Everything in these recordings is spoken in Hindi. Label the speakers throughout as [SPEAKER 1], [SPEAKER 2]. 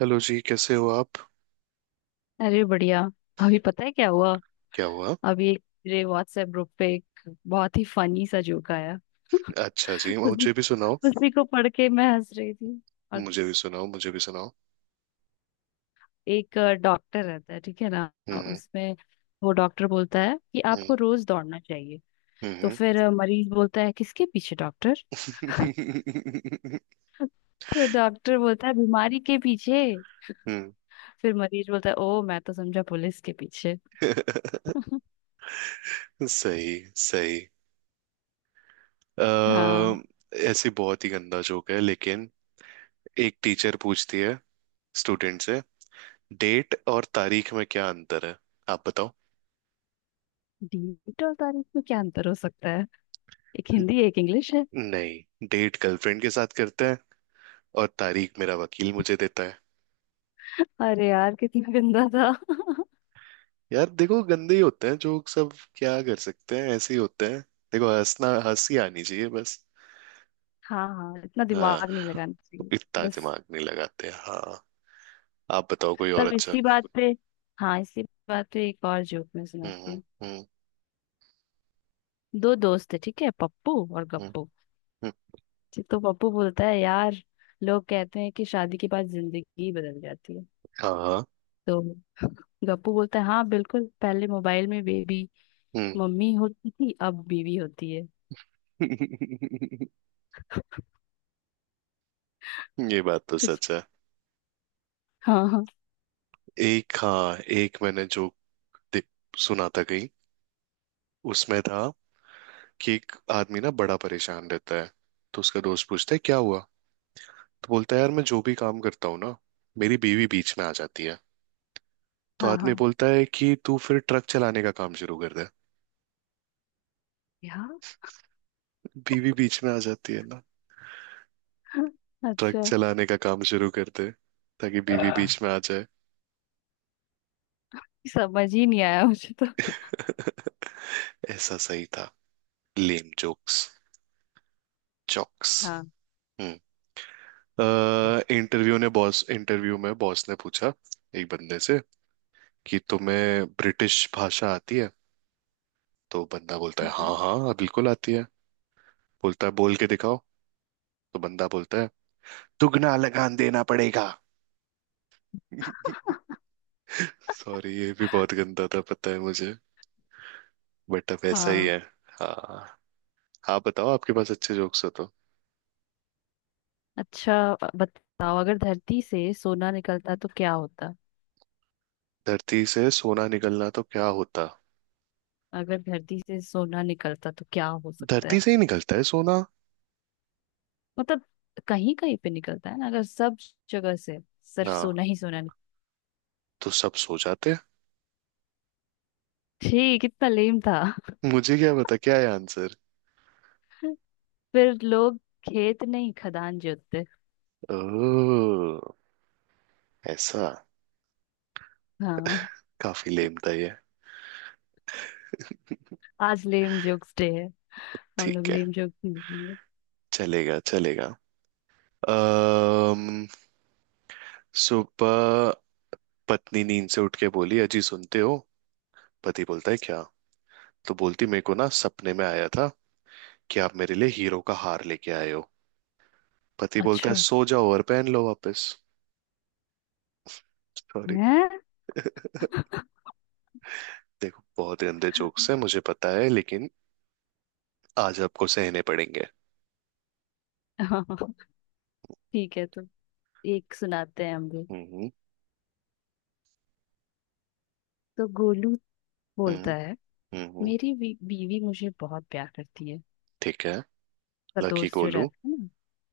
[SPEAKER 1] हेलो जी, कैसे हो आप?
[SPEAKER 2] अरे बढ़िया। अभी पता है क्या हुआ।
[SPEAKER 1] क्या हुआ?
[SPEAKER 2] अभी एक मेरे व्हाट्सएप ग्रुप पे एक बहुत ही फनी सा जोक आया
[SPEAKER 1] अच्छा जी,
[SPEAKER 2] उसी
[SPEAKER 1] मुझे भी सुनाओ,
[SPEAKER 2] उसी को पढ़ के मैं हंस रही थी। और
[SPEAKER 1] मुझे भी सुनाओ, मुझे भी सुनाओ।
[SPEAKER 2] एक डॉक्टर रहता है ठीक है ना।
[SPEAKER 1] हम्म।
[SPEAKER 2] उसमें वो डॉक्टर बोलता है कि
[SPEAKER 1] हम्म।
[SPEAKER 2] आपको रोज दौड़ना चाहिए। तो
[SPEAKER 1] हम्म।
[SPEAKER 2] फिर मरीज बोलता है किसके पीछे डॉक्टर। तो डॉक्टर बोलता है बीमारी के पीछे।
[SPEAKER 1] हम्म।
[SPEAKER 2] फिर मरीज बोलता है ओ मैं तो समझा पुलिस के पीछे।
[SPEAKER 1] सही सही।
[SPEAKER 2] हाँ।
[SPEAKER 1] अः ऐसी बहुत ही गंदा जोक है, लेकिन एक टीचर पूछती है स्टूडेंट से, डेट और तारीख में क्या अंतर है, आप बताओ।
[SPEAKER 2] डीट और तारीख में क्या अंतर हो सकता है। एक हिंदी एक इंग्लिश है।
[SPEAKER 1] नहीं, डेट गर्लफ्रेंड के साथ करते हैं और तारीख मेरा वकील मुझे देता है।
[SPEAKER 2] अरे यार कितना गंदा था।
[SPEAKER 1] यार देखो, गंदे ही होते हैं जोक सब। क्या कर सकते हैं, ऐसे ही होते हैं। देखो, हंसना हंसी आनी चाहिए बस।
[SPEAKER 2] हाँ हाँ, इतना
[SPEAKER 1] हाँ,
[SPEAKER 2] दिमाग नहीं लगाना चाहिए।
[SPEAKER 1] इतना
[SPEAKER 2] बस
[SPEAKER 1] दिमाग नहीं लगाते, हाँ। आप बताओ कोई और
[SPEAKER 2] तब
[SPEAKER 1] अच्छा।
[SPEAKER 2] इसी बात पे, हाँ, इसी बात पे एक और जोक मैं सुनाती
[SPEAKER 1] हम्म।
[SPEAKER 2] हूँ।
[SPEAKER 1] हम्म।
[SPEAKER 2] दो दोस्त है ठीक है, पप्पू और
[SPEAKER 1] हम्म।
[SPEAKER 2] गप्पू।
[SPEAKER 1] हम्म,
[SPEAKER 2] ठीक, तो पप्पू बोलता है यार लोग कहते हैं कि शादी के बाद जिंदगी बदल जाती है।
[SPEAKER 1] हाँ।
[SPEAKER 2] तो गप्पू बोलता है हाँ बिल्कुल, पहले मोबाइल में बेबी
[SPEAKER 1] हम्म।
[SPEAKER 2] मम्मी होती थी अब बीवी होती है।
[SPEAKER 1] ये बात तो
[SPEAKER 2] कुछ
[SPEAKER 1] सच है।
[SPEAKER 2] हाँ हाँ।
[SPEAKER 1] एक मैंने जो दे- सुना था कहीं, उसमें था कि एक आदमी ना बड़ा परेशान रहता है। तो उसका दोस्त पूछता है क्या हुआ, तो बोलता है यार मैं जो भी काम करता हूँ ना, मेरी बीवी बीच में आ जाती है। तो
[SPEAKER 2] हाँ
[SPEAKER 1] आदमी
[SPEAKER 2] हाँ
[SPEAKER 1] बोलता है कि तू फिर ट्रक चलाने का काम शुरू कर दे।
[SPEAKER 2] यार।
[SPEAKER 1] बीवी बीच में आ जाती है ना, ट्रक
[SPEAKER 2] अच्छा,
[SPEAKER 1] चलाने का काम शुरू कर दे, ताकि बीवी बीच में आ जाए।
[SPEAKER 2] समझ ही नहीं आया मुझे तो।
[SPEAKER 1] ऐसा सही था। Lame jokes, jokes. हम्म। इंटरव्यू में बॉस ने पूछा एक बंदे से कि तुम्हें ब्रिटिश भाषा आती है। तो बंदा बोलता है
[SPEAKER 2] हाँ
[SPEAKER 1] हाँ हाँ हाँ, बिल्कुल आती है। बोलता है बोल के दिखाओ। तो बंदा बोलता है दुगना लगान देना पड़ेगा। सॉरी, ये भी बहुत गंदा था, पता है मुझे। बेटअप ऐसा ही
[SPEAKER 2] हाँ।
[SPEAKER 1] है। हाँ। आप बताओ, आपके पास अच्छे जोक्स हो तो।
[SPEAKER 2] अच्छा, बताओ अगर धरती से सोना निकलता तो क्या होता।
[SPEAKER 1] धरती से सोना निकलना तो क्या होता?
[SPEAKER 2] अगर धरती से सोना निकलता तो क्या हो सकता
[SPEAKER 1] धरती
[SPEAKER 2] है।
[SPEAKER 1] से ही निकलता है सोना।
[SPEAKER 2] मतलब कहीं कहीं पे निकलता है ना, अगर सब जगह से सिर्फ
[SPEAKER 1] हाँ,
[SPEAKER 2] सोना ही सोना निकल।
[SPEAKER 1] तो सब सो जाते।
[SPEAKER 2] ठीक, कितना लेम था।
[SPEAKER 1] मुझे क्या पता क्या है आंसर।
[SPEAKER 2] फिर लोग खेत नहीं खदान जोतते।
[SPEAKER 1] ओह, ऐसा।
[SPEAKER 2] हाँ,
[SPEAKER 1] काफी लेम था ये।
[SPEAKER 2] आज लेम जोक्स डे है। हम लोग
[SPEAKER 1] ठीक है,
[SPEAKER 2] लेम जोक
[SPEAKER 1] चलेगा चलेगा। अम्म सुबह पत्नी नींद से उठ के बोली, अजी सुनते हो। पति बोलता है क्या। तो बोलती मेरे को ना सपने में आया था कि आप मेरे लिए हीरो का हार लेके आए हो। पति बोलता है
[SPEAKER 2] अच्छा
[SPEAKER 1] सो जाओ और पहन लो वापस। सॉरी।
[SPEAKER 2] है।
[SPEAKER 1] देखो, बहुत गंदे जोक्स हैं मुझे पता है, लेकिन आज आपको सहने पड़ेंगे।
[SPEAKER 2] ठीक है, तो एक सुनाते हैं हम भी।
[SPEAKER 1] हम्म।
[SPEAKER 2] तो गोलू
[SPEAKER 1] हम्म।
[SPEAKER 2] बोलता है
[SPEAKER 1] हम्म।
[SPEAKER 2] मेरी बीवी मुझे बहुत प्यार करती है।
[SPEAKER 1] ठीक है।
[SPEAKER 2] उसका
[SPEAKER 1] लकी
[SPEAKER 2] दोस्त जो
[SPEAKER 1] गोलू।
[SPEAKER 2] रहता है ना,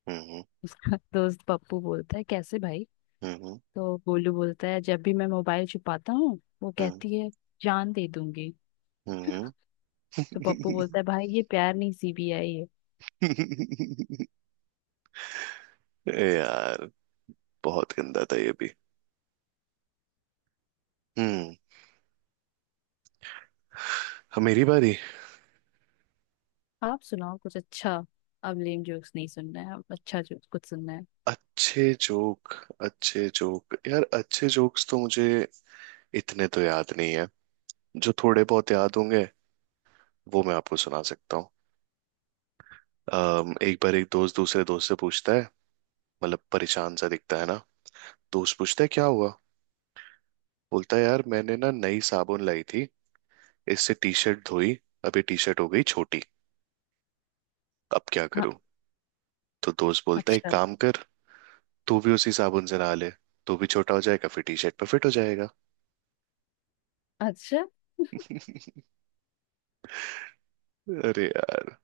[SPEAKER 1] हम्म।
[SPEAKER 2] उसका दोस्त पप्पू बोलता है कैसे भाई।
[SPEAKER 1] हम्म।
[SPEAKER 2] तो गोलू बोलता है जब भी मैं मोबाइल छुपाता हूँ वो
[SPEAKER 1] हम्म।
[SPEAKER 2] कहती है जान दे दूंगी।
[SPEAKER 1] हम्म।
[SPEAKER 2] तो पप्पू बोलता है भाई ये प्यार नहीं सीबीआई है।
[SPEAKER 1] ए यार, बहुत गंदा था ये भी। हम्म। हाँ, मेरी बारी।
[SPEAKER 2] आप सुनाओ कुछ अच्छा। अब लेम जोक्स नहीं सुनना है, अब अच्छा जोक्स कुछ सुनना है।
[SPEAKER 1] अच्छे जोक, अच्छे जोक यार, अच्छे जोक्स तो मुझे इतने तो याद नहीं है। जो थोड़े बहुत याद होंगे, वो मैं आपको सुना सकता हूँ। एक बार एक दोस्त दूसरे दोस्त से पूछता है, मतलब परेशान सा दिखता है ना। दोस्त पूछता है क्या हुआ। बोलता है यार मैंने ना नई साबुन लाई थी, इससे टी शर्ट धोई, अभी टी शर्ट हो गई छोटी, अब क्या
[SPEAKER 2] हाँ।
[SPEAKER 1] करूं। तो दोस्त बोलता है एक
[SPEAKER 2] अच्छा।
[SPEAKER 1] काम कर, तू भी उसी साबुन से नहा ले, तू भी छोटा हो जाएगा, फिर टी शर्ट पर फिट हो जाएगा।
[SPEAKER 2] अच्छा।
[SPEAKER 1] अरे यार,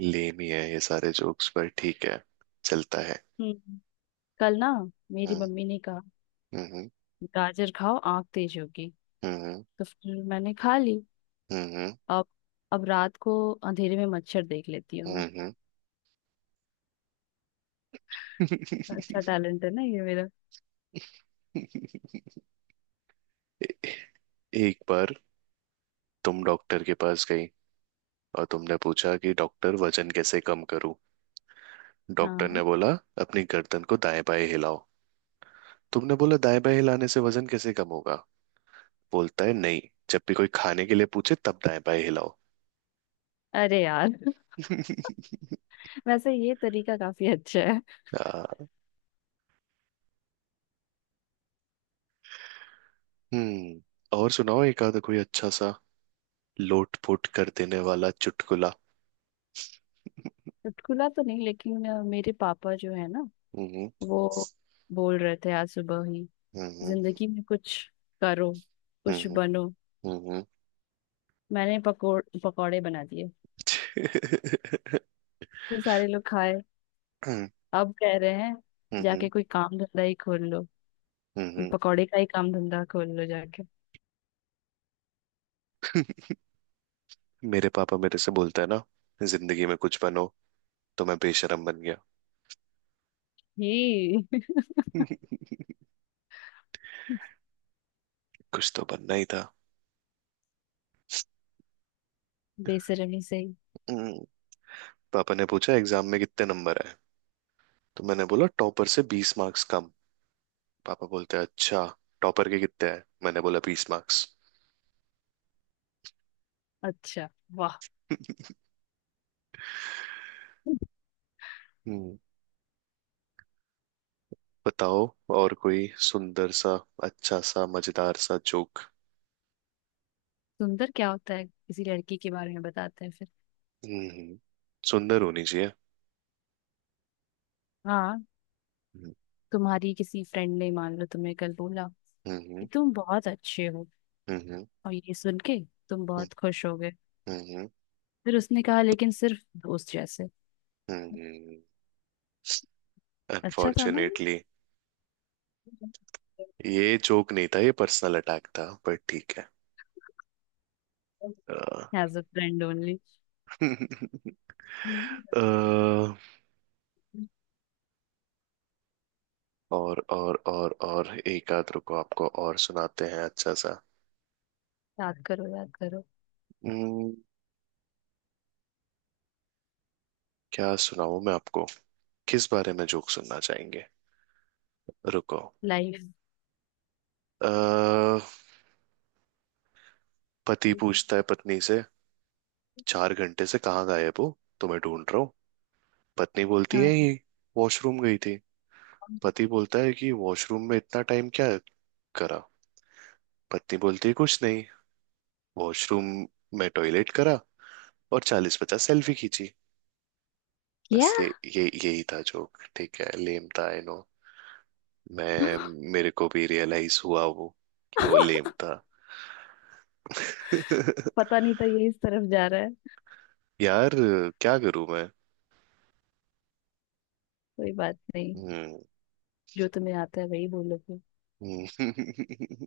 [SPEAKER 1] लेम ही है ये सारे जोक्स, पर ठीक है, चलता है।
[SPEAKER 2] हम्म। कल ना, मेरी
[SPEAKER 1] हम्म।
[SPEAKER 2] मम्मी ने कहा
[SPEAKER 1] हम्म।
[SPEAKER 2] गाजर खाओ आंख तेज होगी।
[SPEAKER 1] हम्म।
[SPEAKER 2] तो फिर मैंने खा ली।
[SPEAKER 1] हम्म।
[SPEAKER 2] अब अब रात को अंधेरे में मच्छर देख लेती हूँ
[SPEAKER 1] हम्म।
[SPEAKER 2] मैं।
[SPEAKER 1] हम्म।
[SPEAKER 2] अच्छा टैलेंट है ना ये मेरा।
[SPEAKER 1] ए- एक बार तुम डॉक्टर के पास गई और तुमने पूछा कि डॉक्टर वजन कैसे कम करूं। डॉक्टर
[SPEAKER 2] हाँ।
[SPEAKER 1] ने बोला अपनी गर्दन को दाएं बाएं हिलाओ। तुमने बोला दाएं बाएं हिलाने से वजन कैसे कम होगा। बोलता है नहीं, जब भी कोई खाने के लिए पूछे तब दाएं बाएं हिलाओ।
[SPEAKER 2] अरे यार। वैसे ये तरीका काफी अच्छा है।
[SPEAKER 1] आ, हम्म। और सुनाओ एक आधा कोई अच्छा सा लोट पोट कर देने वाला चुटकुला।
[SPEAKER 2] चुटकुला तो नहीं लेकिन मेरे पापा जो है ना,
[SPEAKER 1] हम्म।
[SPEAKER 2] वो बोल रहे थे आज सुबह ही
[SPEAKER 1] हम्म।
[SPEAKER 2] जिंदगी में कुछ करो कुछ
[SPEAKER 1] हम्म।
[SPEAKER 2] बनो।
[SPEAKER 1] हम्म। हम्म।
[SPEAKER 2] मैंने पकोड़ पकौड़े बना दिए, फिर सारे लोग खाए। अब कह रहे हैं
[SPEAKER 1] हम्म, हम्म,
[SPEAKER 2] जाके कोई काम धंधा ही खोल लो, इस
[SPEAKER 1] हम्म।
[SPEAKER 2] पकौड़े का ही काम धंधा खोल लो जाके।
[SPEAKER 1] मेरे पापा मेरे से बोलता है ना, जिंदगी में कुछ बनो। तो मैं बेशरम बन गया।
[SPEAKER 2] ही।
[SPEAKER 1] कुछ तो बनना ही था।
[SPEAKER 2] बेशर्मी से ही।
[SPEAKER 1] हम्म, पापा ने पूछा एग्जाम में कितने नंबर आए। तो मैंने बोला टॉपर से 20 मार्क्स कम। पापा बोलते हैं अच्छा, टॉपर के कितने आए। मैंने बोला 20 मार्क्स।
[SPEAKER 2] अच्छा। वाह।
[SPEAKER 1] हम्म। बताओ और कोई सुंदर सा अच्छा सा मजेदार सा जोक।
[SPEAKER 2] सुंदर क्या होता है किसी लड़की के बारे में बताते हैं फिर।
[SPEAKER 1] हम्म। सुंदर होनी चाहिए।
[SPEAKER 2] हाँ,
[SPEAKER 1] हम्म।
[SPEAKER 2] तुम्हारी किसी फ्रेंड ने मान लो तुम्हें कल बोला कि
[SPEAKER 1] हम्म।
[SPEAKER 2] तुम बहुत अच्छे हो,
[SPEAKER 1] हम्म।
[SPEAKER 2] और ये सुन के तुम बहुत खुश हो गए।
[SPEAKER 1] हम्म।
[SPEAKER 2] फिर उसने कहा लेकिन सिर्फ दोस्त जैसे।
[SPEAKER 1] हम्म।
[SPEAKER 2] अच्छा था ना ये।
[SPEAKER 1] अनफॉर्चुनेटली। ये जोक नहीं था, ये पर्सनल अटैक था, पर ठीक है। Uh,
[SPEAKER 2] as a friend only.
[SPEAKER 1] अ, और एक आध, रुको आपको और सुनाते हैं अच्छा सा।
[SPEAKER 2] याद करो याद करो।
[SPEAKER 1] हम्म, क्या सुनाऊं मैं आपको? किस बारे में जोक सुनना चाहेंगे? रुको।
[SPEAKER 2] लाइफ।
[SPEAKER 1] अ, पति पूछता है पत्नी से, चार घंटे से कहाँ गायब हो? तुम्हें ढूंढ रहा हूँ। पत्नी बोलती है
[SPEAKER 2] हाँ।
[SPEAKER 1] ये वॉशरूम गई थी। पति बोलता है कि वॉशरूम में इतना टाइम क्या करा? पत्नी बोलती है कुछ नहीं, वॉशरूम में टॉयलेट करा और 40-50 सेल्फी खींची।
[SPEAKER 2] क्या।
[SPEAKER 1] बस ये यही था जोक, ठीक है, लेम था आई नो। मैं मेरे को भी रियलाइज हुआ वो, कि वो लेम था।
[SPEAKER 2] पता नहीं था ये इस तरफ जा रहा है।
[SPEAKER 1] यार, क्या करूं मैं?
[SPEAKER 2] कोई बात नहीं,
[SPEAKER 1] हम्म।
[SPEAKER 2] जो तुम्हें आता है वही बोलोगे।
[SPEAKER 1] हम्म।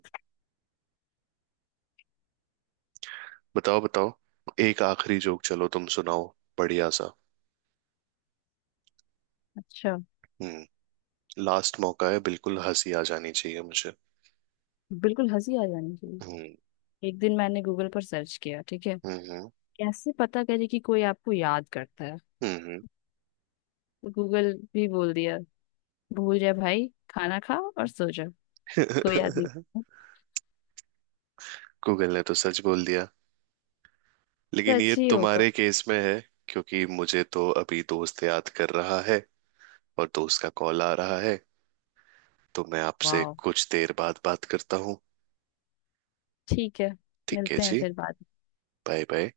[SPEAKER 1] बताओ बताओ, एक आखिरी जोक, चलो तुम सुनाओ बढ़िया सा।
[SPEAKER 2] अच्छा,
[SPEAKER 1] हम्म। लास्ट मौका है, बिल्कुल हंसी आ जानी चाहिए मुझे।
[SPEAKER 2] बिल्कुल हंसी आ जानी चाहिए।
[SPEAKER 1] हम्म।
[SPEAKER 2] एक दिन मैंने गूगल पर सर्च किया ठीक है,
[SPEAKER 1] हम्म।
[SPEAKER 2] कैसे पता करे कि कोई आपको याद करता है।
[SPEAKER 1] हम्म।
[SPEAKER 2] तो गूगल भी बोल दिया भूल जाए भाई खाना खा और सो जा, कोई याद नहीं
[SPEAKER 1] हम्म।
[SPEAKER 2] करता।
[SPEAKER 1] गूगल ने तो सच बोल दिया, लेकिन
[SPEAKER 2] सच
[SPEAKER 1] ये
[SPEAKER 2] ही होगा।
[SPEAKER 1] तुम्हारे केस में है, क्योंकि मुझे तो अभी दोस्त याद कर रहा है और दोस्त का कॉल आ रहा है, तो मैं आपसे
[SPEAKER 2] वाह।
[SPEAKER 1] कुछ देर बाद बात करता हूँ।
[SPEAKER 2] ठीक है।
[SPEAKER 1] ठीक है
[SPEAKER 2] मिलते हैं
[SPEAKER 1] जी,
[SPEAKER 2] फिर बाद।
[SPEAKER 1] Bye bye.